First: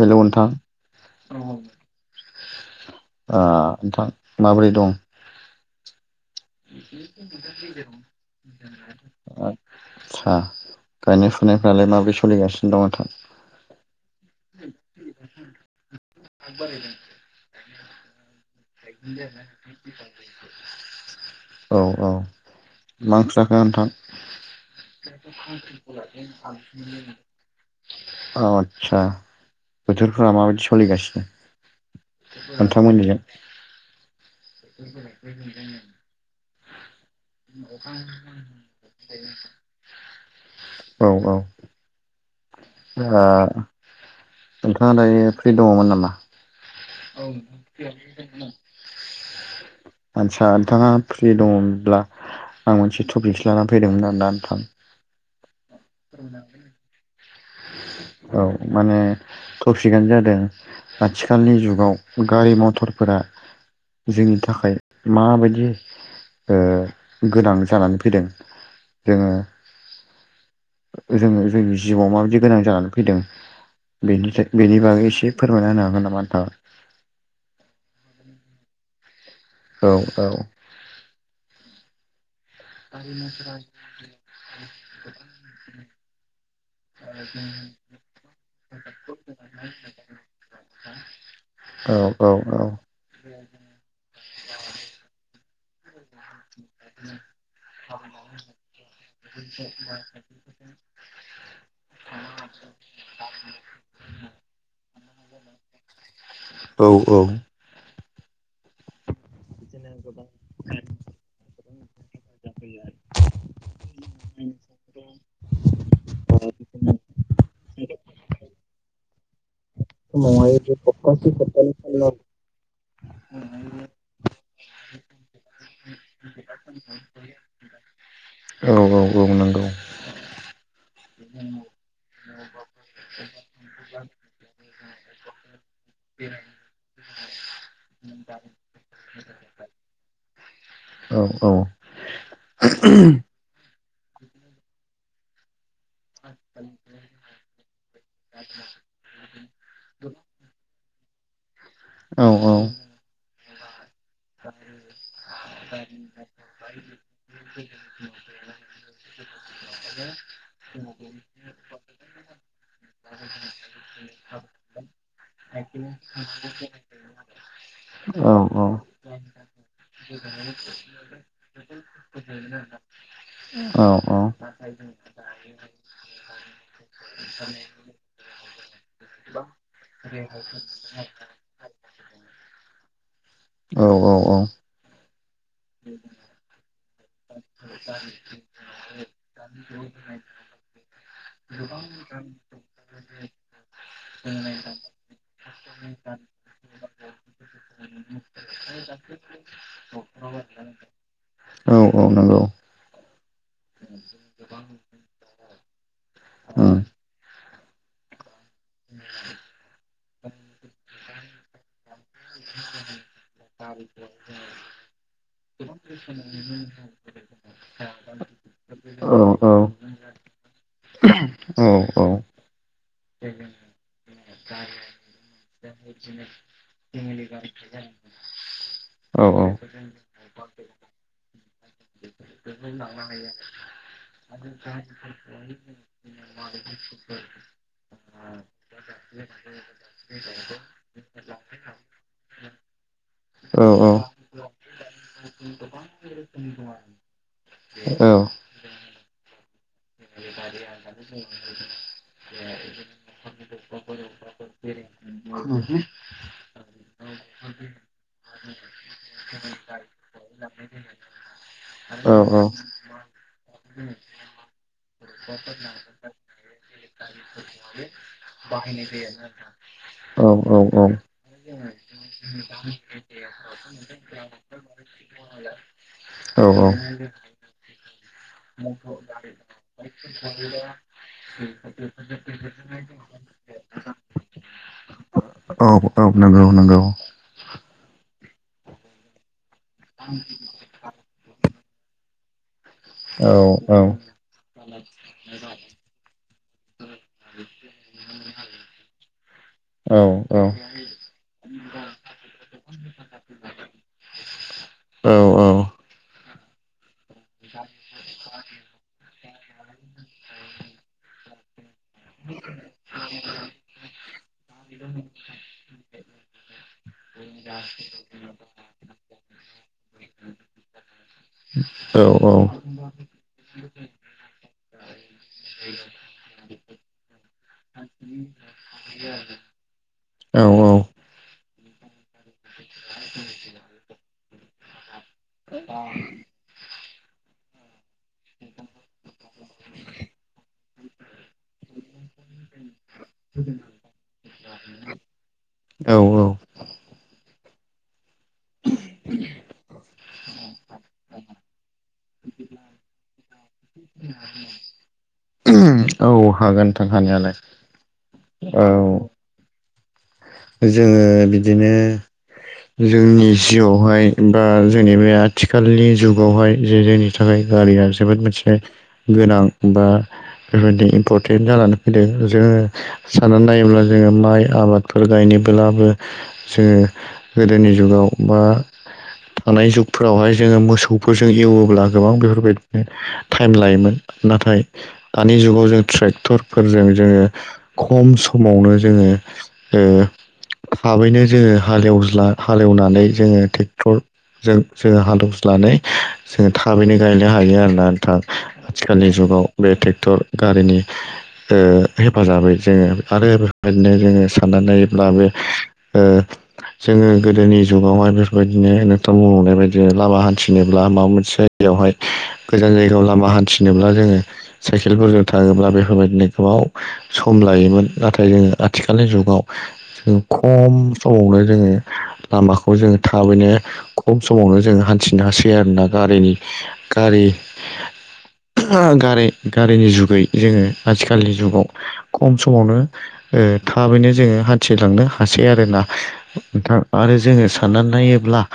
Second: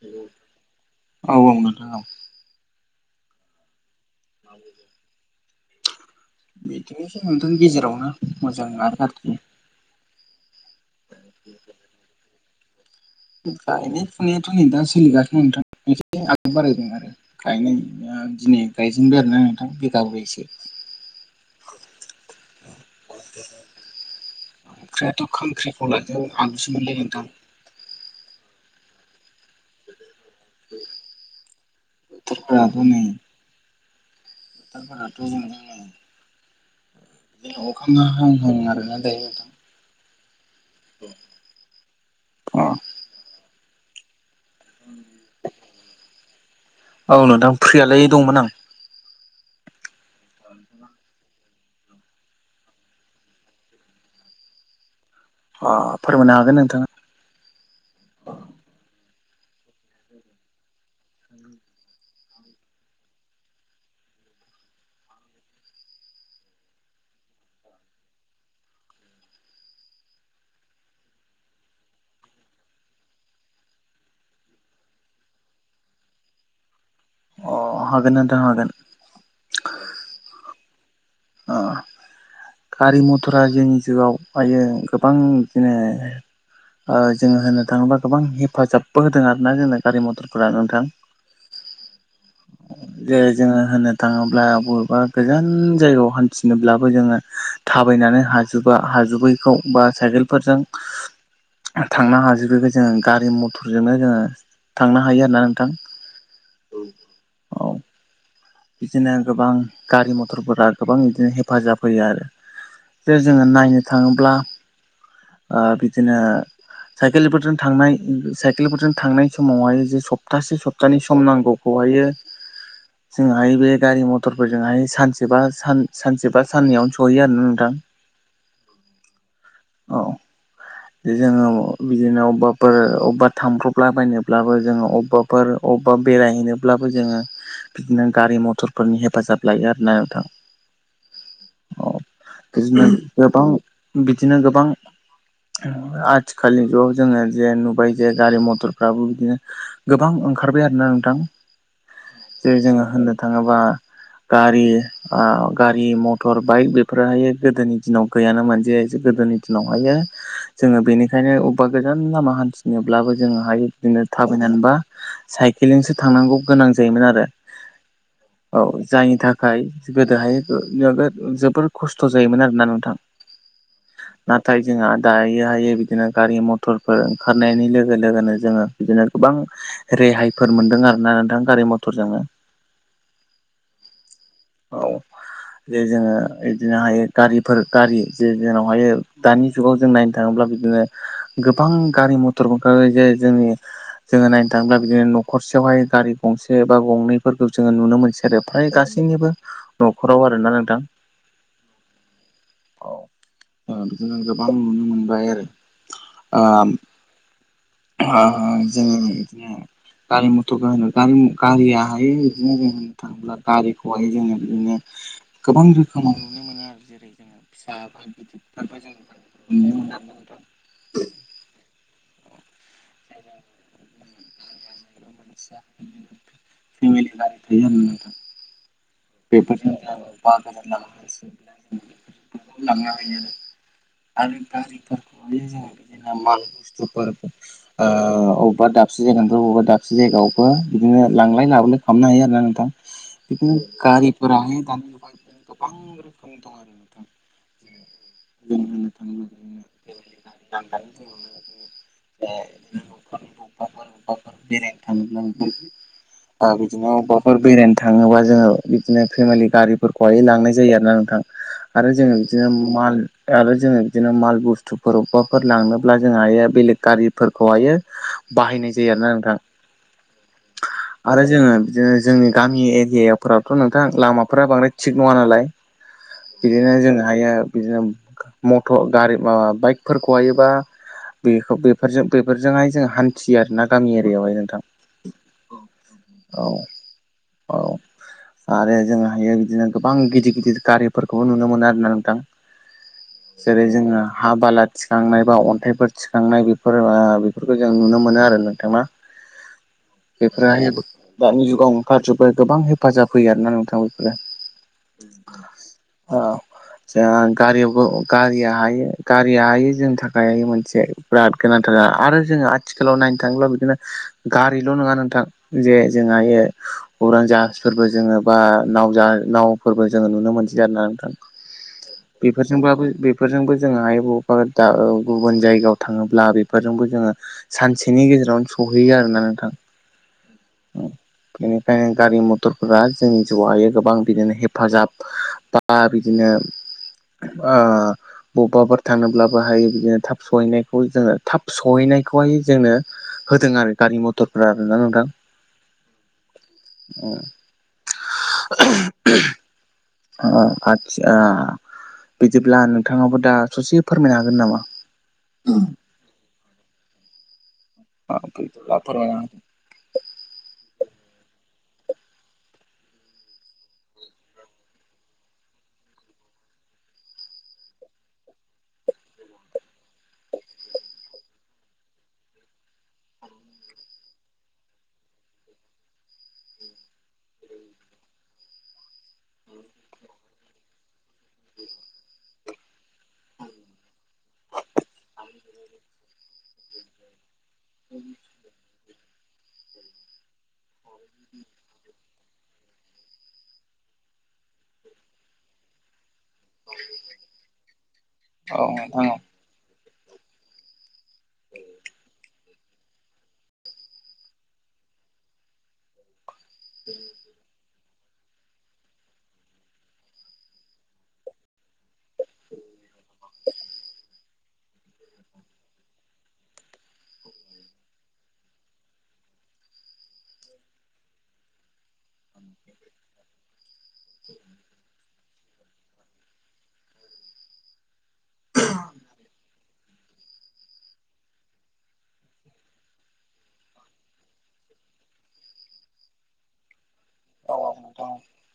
हेल' नोंथां औ ओ औ नोंथां औ नोंथां माबोरै दं बिदिनोसै नोंथांनि गेजेरावनो मोजां आरो गाज्रि आसा गायनाय फुनायफ्रालाय माबि सोलिगासिनो दं नोंथां गायनाय फुनायावथ' नै दा सोलिगा थ नोंथां आग बारायदों आरो गायनाय दिनै गायजेनबाय आरो ना नोंथां बिगाब्रैसो औ- औ मा ओंख्रि जाखो नोंथां ओंख्रिथ' खांख्रिखौलाजों आलुसोमोनलै नोंथां औ आस्सा बोथोरफोरा माबायदि सोलिगासिनो नोंथांमोननिजों [unintelligible] लााथु म [unintelligible] आरोना दायोनोंथा औ - अ औ आ नोंथाङा दायो फ्रि दङमोन नामा औ नोंथां फ्रियालाय दंमोन आं आटसा नोंथाङा फ्रि दं अब्ला आं मोनसे टपिकस लानानै फैदोंमोन आरो ना नोंथां अ फोरमायनो हागोन नोंथाङा औ माने तफिकानो जादों आथिखालनि जुगाव गारि मथरफोरा जोंनि थाखाय माबायदि ओ गोनां जानानै फैदों जोङो जोङो जोंनि जिउआव मार बि गोनां जानानै फैदों बेनिफाय बेनि बागै एसे फोरमायना होनो हागोन नामा नोंथाङा अ हागोन नोंथां हागोन औ- औ अ गारि - मथरा जोंनि जुगाव आयो गोबां बिदिनो ओ जोङो होनो थाङोबा गोबां हेफाजाबबो होदों आरोना जोंना गारि मथरफोरा नोंथां औ औ जे जोङो होननो थाङोब्ला बबेबा गोजान जायगायाव हान्थिनोब्लाबो जोङो थाबायनानै हाजोबा हाजोबैखौ बा साइकेलफोरजों थांनो हाजोबखो जोङो गारि मथरजोंनो जोङो थांनो हायो आरोना नोंथां औ - औ बिदिनो गोबां गारि - मथरफोरा गोबां बिदिनो हेफाजाब होयो आरो जे जोङो नायनो थाङोब्ला ओ बिदिनो साइकेलफोरजों थांनाय साइकेलफोरजों थांनाय समावहाय सप्तासे सप्तानि सम नांगौखौहायो बे गारि - मथरफोरजोंहाय सानसेबा सान सानसेबा साननैयावनो सहैयो आरो नोंथां औ - औ - औ नंगौ औ जोङो बिदिनो अबेबाफोर अबेबा थांब्रबला बायनोब्लाबो जोङो अबेबाफोर अबेबा बेरायहैनोब्लाबो जोङो बिदिनो गारि - मथरफोरनि हेफाजाब लायो आरोना नोंथां औ- औ बिदिनो गोबां बिदिनो गोबां आथिखालनि जुगाव जोङो जे नुबाय जे गारि - मथरफ्राबो बिदिनो गोबां ओंखार बैआरोना नोंथां औ औ जे जोंङो होननो थांङोबा गारि ओ गारि मटर बाइक बेफोरहाय गोदोनि दिनाव गैयानो जे जों गोदोनि दिनावहायो जोंङो बेनिखायनो अबेबा गोजान लामा हान्थिनोब्लाबो जोंङोहायो बिदिनो थाबायनानैबा साइ खिलिंसो थांनांगौ गोनां जायोमोन आरो औ जायनि थाखाय गोदोहाय नोगोद जोबोर खस्थ जायोमोन आरोना नोंथां औ औ नाथाय जोंहा दायो हायै बिदिनो गारि मथरफोर ओंखारनायनि लोगो लोगोनो जोंङो बिदिनो गोबां रेहायफोर मोन्दों आरोना नोंथां गारि मथरजोंनो औ औ औ जे जोङो बिदिनोहाय गारिफोर गारि जे जोंनावहायो दानि जुगाव जों नायनो थांङोब्ला बिदिनो गोबां गारि मथरबो ओंखारबाय जे जोंङो जोङो नायनो थांङोब्ला बिदिनो नख'र सेयावहाय गारि गंसे बा गंनैफोरखौ जोंङो नुनो मोनसै आरो फ्राय गासैनिबो न'खराव आरोना नोंथां औ औ नांगौ ओ बिदिनो गोबां नुनो मोनबाय आरो उम ओ जों बिदिनो गारि मथरखौ होनो गारि गारियाहाय बिदिनो जों होननो थांङोब्ला गारिखौहाय जोंङो बिदिनो गोबां रोखोमाव नुनो मोनो आरो जे ओरै जोंङो फिसा गिदिरफोरबो जों औ नुनो औ औ मोनोआरोना नोंथां औ [unintelligible] [inaudible] [unintelligible] थायोआरोना नोंथां [unintelligible] आरो गारिफोरखौहाय जोंङो बिदिनो माल बुस्थुफोर ओ अबेबा दाब दाबसे जायगानिफ्राय' बबेबा दाबसे जायगायावबो बिदिनो लांलाय लाबोलाय खालामनो हायो आरो ना नोंथां बिदिनो गारिफोराहाय दानि जुगाव बिदिनो गोबां रोखोमनि दं आरो नोंथां जेरै औ [inaudible] जों होननो थाङोब्ला बिदिनो [inaudible] ओ औ बिदिनो अबाफोर बेरायनो थांङोबा जोंङो बिदिनो फेमेलि गारिफोरखौहाय लांनाय जायो आरोना नोंथां आरो जोंङो बिदिनो माल आरो जोंङो बिदिनो माल बुस्थुफोर अबाफोर लांनोब्ला जों हायो आरो बेलेग गारिफोरखौहायो बाहायनाय जायो आरोना नोंथां [unintelligible] आरो जोंङो बिदिनो जोंनि गामि एरियायाव फोरावथ नोंथां लामाफोरा बांद्राय थिग नंङा नालाय औ बिदिनो जों हायो बिदिनो मथर गारि माबा बाइकफोरखौहायोबा बेखौ बेफोरजों बेफोरजोंहाय जों हान्थियो आरो ना गामि एरियायावहाय नोंथां औ औ औ नंगौ नंगौ औ आरो जोंङोहायो बि बिदिनो गोबां गिदिर गिदिर गारिफोरखौबो नुनो मोनो आरोना नोंथां [inaudible] जेरै औ जोंङो हा बाला थिखांनाय बा अन्थाइफोर थिखांनाय बेफोर ओ बेफोरखौ जों नुनो मोनो नों आरो नोंथां ना [inaudible] औ औ बेफोरहाय दानि जुगाव ओंखारजोबबाय गोबां हेब हेफाजाब होयो आरोना नोंथां बेफोरो औ। जा गारियावबो गारिया हायो गारिया हायो जोंनि थाखाय मोनसे बिराद गोनांथार आरो जोङो आथिखालाव नायनो थाङोब्ला बिदिनो गारिल' नङा नोंथां जे जोंहायो उरां जाहाज फोरबो जोङो बा नाव नावफोरबो जोङो नुनो मोनसै आरा नोंथां? औ बेफोरजोंबाबो बेफोरजोंबो जोहा बबेबा गुबुन जायगायाव थाङोब्ला बेफोरजोंबो जोङो सानसेनि गेजेरावनो सहै यो आरोना नोंथां। [inaudible] बेनिखाय गारि मथर फोरा जोंनि जिउहायो गोबां बिदिनो हेफाजाब बा बिदिनो ओह बबेबाफोर थाङोब्लाबोहाय बिदिनो थाब सहैनायखौ जोङो थाब सहैनायखौहाय जोङो होदों आरो गारि मथरफोरा आरोना नोंथां? औ। [inaudible] अ आतसा बिदिब्ला नोंथाङाबो दा ससे फोरमायनो हागोन नामा? उम औ हागोन नोंथां हानायालाय। औ [inaudible] जोङो बिदिनो जोंनि जिउआवहाय बा जोंनि बे आथिखालनि जुगावहाय जे जोंनि थाखाय गारिया जोबोद मोनसे गोनां बा बेबायदि इम्परटेन्ट जानानै फैदों जोङो साननानै नायोब्ला जोङो माइ आबाद फोर गायनोब्लाबो जोङो गोदोनि जुगाव बा थानाय जुगफोरावहाय जोङो मोसौफोरजों एवोब्ला, गोबां बेफोरबायदिनो टाइम लायोमोन। नाथाय दानि जुगाव जों ट्रेक्टरफोरजों जोङो खम समावनो जोङो ओ थाबैनो जोङो हालेवज्ला हालेवनानै जोङो ट्रेक्टरजों जोङो हालेवनानै जोङो थाबैनो गायनो हायो आरोना नोंथां होदो औ नोंथां आथिखालनि औ जुगाव बे मटर गारिनि ओ हेफाजाबै जोङो आरो बेबायदिनो जोङो खानानै नायब्ला बे ओ जोङो गोदोनि जुगावहाय बेफोरबायदिनो नोंथां बुंहरनाय बायदि लामा हान्थिनोब्ला माबा मोनसे जायगायावहाय गोजान जायगायाव लामा लामा हान्थिनोब्ला जोङो साइकेलफोरजों थाङोब्ला बेफोरबायदिनो गोबाव सम लायोमोन नाथाय। नाथाय जोङो आथिखालनि जुगाव जों खम समावनो जोङो लामाखौ जोङो थाबैनो खम समावनो जोङो हान्थिनो हासै आरो ना? गारिनि गारि गारि गारिनि जुगै जोङो आथिखालनि जुगाव खम समावनो ओ थाबैनो जोङो हान्थिलांनो हासै आरो ना आरो जोङो औ साननानै नोंथां औ नायोब्ला [inaudible]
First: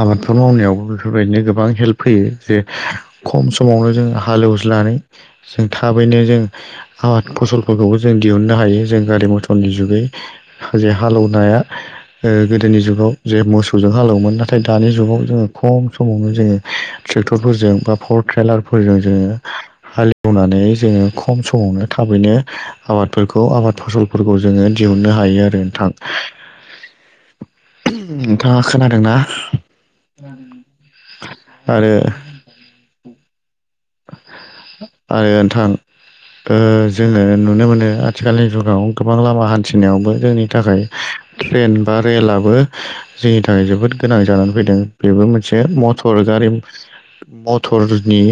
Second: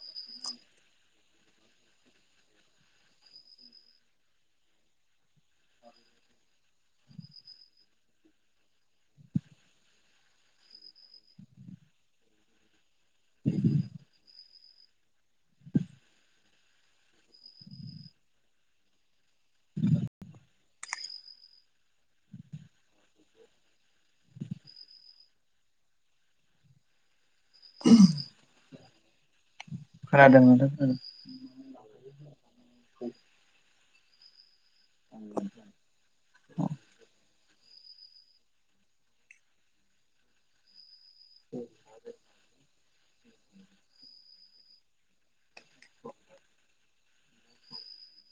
आबादफोर मावनायावबो बेफोरबायदिनो गोबां हेल्प फैयो जे खम समावनो जों हालेवज्लायनानै जों थाबैनो जों आबाद फसलफोरखौबो जों दिहुननो हायो जों गारि मथर नि जुगै जे हालेवनाया ओ गोदोनि जुगाव जे मोसौजों हालेवोमोन नाथाय दानि जुगाव जोङो खम समावनो जोङो ट्रेक्टरफोरजों बा पावार ट्रेलारफोरजों जोङो हालेवनानै जोङो खम समावनो थाबै नो आबादफोरखौ आबाद फसल फोरखौ जोङो दिहुननो हायो आरो नोंथां। नोंथाङा खोनादोंना? खोनादों नोंथां खोनादों आरो आरो नोंथां ओ जोङो नुनो मोनो आथिखालनि जुगाव गोबां लामा हान्थिनायावबो जोंनि थाखाय ट्रेन बा रेलआबो जोंनि थाखाय जोबोद गोनां जानानै फैदों बेबो मोनसे मटर गारि मथरनि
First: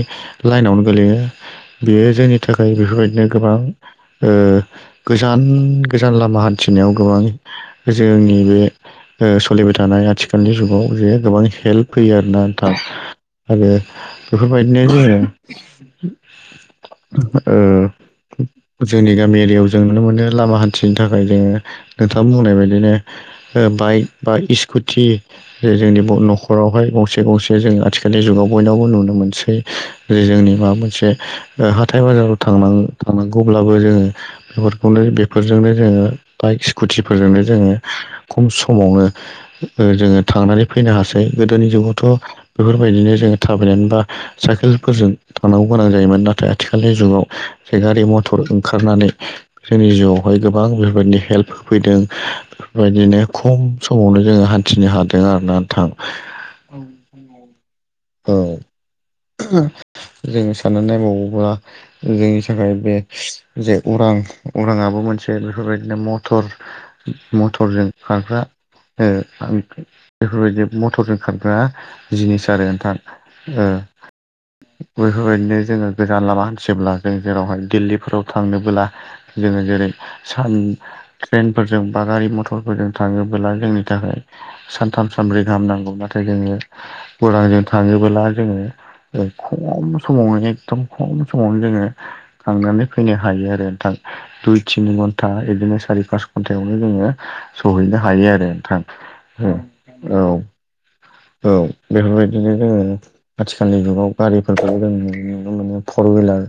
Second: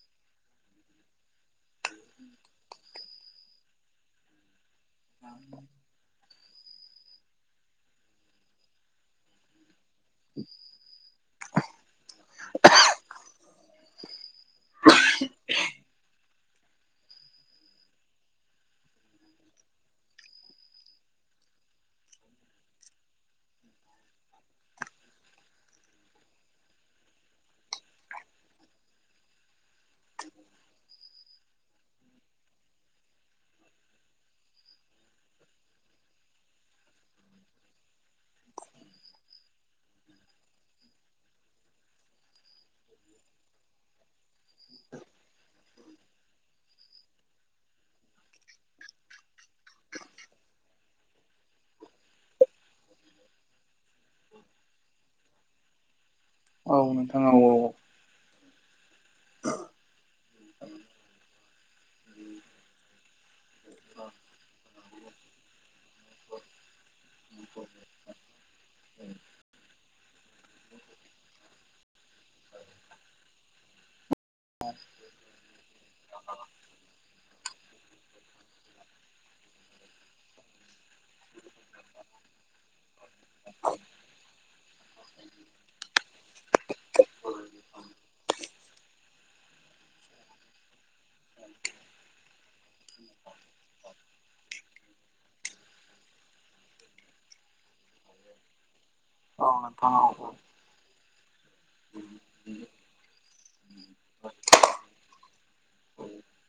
लाइनावनो गोलैयो बेयो जोंनि थाखाय बेफोरबायदिनो गोबां ओ गोजान गोजान लामा हान्थिनायाव गोबां जोंनि बे ओ सोलिबाय थानाय आथिखालनि जुगाव जे गोबां हेल्प होयो आरोना नोंथां। आरो बेफोरबायदिनो जोङो ओ जोंनि गामि एरियायाव जों नुनो मोनो लामा हान्थिनो थाखाय जोङो नोंथाङा बुंनाय बायदिनो ओ बाइक बा स्कुटि जोंनि न'खरावहाय गंसे गंसे जों आथिखालनि जुगाव बयनावबो नुनो मोनसै। जेरै जेनेबा मोनसे ओ हाथाय बाजाराव थांनां थांनांगौब्लाबो जोङो बेफोरखौनो बेफोरजोंनो जोङो बाइक स्कुटिफोरजोंनो जोङो खम समावनो जोङो थांनानै फैनो हासै गोदोनि जुगावथ' बेफोरबायदिनो जोङो थाबायनानै बा साइकेल फोरजों थांनांगौ गोनां जायोमोन नाथाय आथिखालनि जुगाव जे गारि मथर ओंखारनानै जों मिरुआवहाय गोबां बेफोरबायदिनो हेल्प होफैदों बेफोरबायदिनो खम समावनो जोङो हान्थिनो हादों आरोना नोंथां। औ नोंथां औ औ औ। औ [inaudible] जोङो साननानै नायबावोब्ला जोंनि थाखाय बे जे अरां अरांआबो मोनसे बेफोरबायदिनो मटर मटरजों खारग्रा ओ आं बेफोरबायदि मथरजों खारग्रा जिनिस आरो नोंथां ओ [inaudible] बेफोरबायदिनो जोङो गोजान लामा हान्थिब्ला जों जेरावहाय दिल्लीफोराव थांनोबोला जोङो जेरै सान ट्रेनफोरजों बा गारि मटरफोरजों थाङोबोला जोंनि थाखाय सानथाम थाम सानब्रै गाहाम नांगौ नाथाय जोङो उरांजों थाङोबोला जोङो खम समावनो एखदम खम समावनो जोङो थांनानै फैनो हायो आरो नोंथां दुइ तिन घन्ट ता बिदिनो सारि पास घन्टायावनो जोङो सहैनो हायो आरो नोंथां औ औ। औ बेफोरबायदिनो जोङो आथिखालनि जुगाव गारिफोरखौ जों नुनो मानो फर हुइलार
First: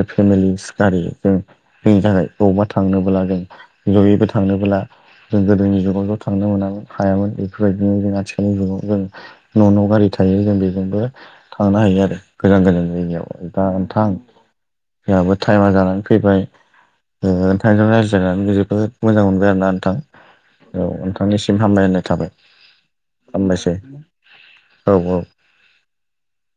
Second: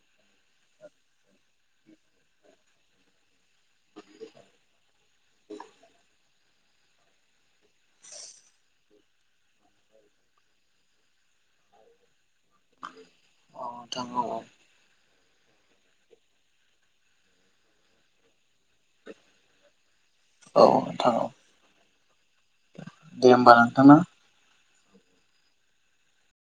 बे फेमिलि गारि जों जोंनि थाखाय बबावबा थांनोबोब्ला जों जयैबो थांनोबोला जों गोदोनि जुगाव ज' थांनो मोनामोन हायामोन बेफोरबायदिनो जों आथिखालनि जुगाव जों न' न' गारि थ थायो जों बेजोंबो थांनो हायो आरो गोजान गोजान जायगायाव दा नोंथां जोंहाबो टाइमा जानानै फैबाय ओ नोंथांजों रायज्लायनानै जोबोद मोजां मोनबाय आरोना नोंथां। औ नोंथांनिसिम हामलायनाय थाबाय। दे होमबा हामबायसै नोंथां ना। औ औ।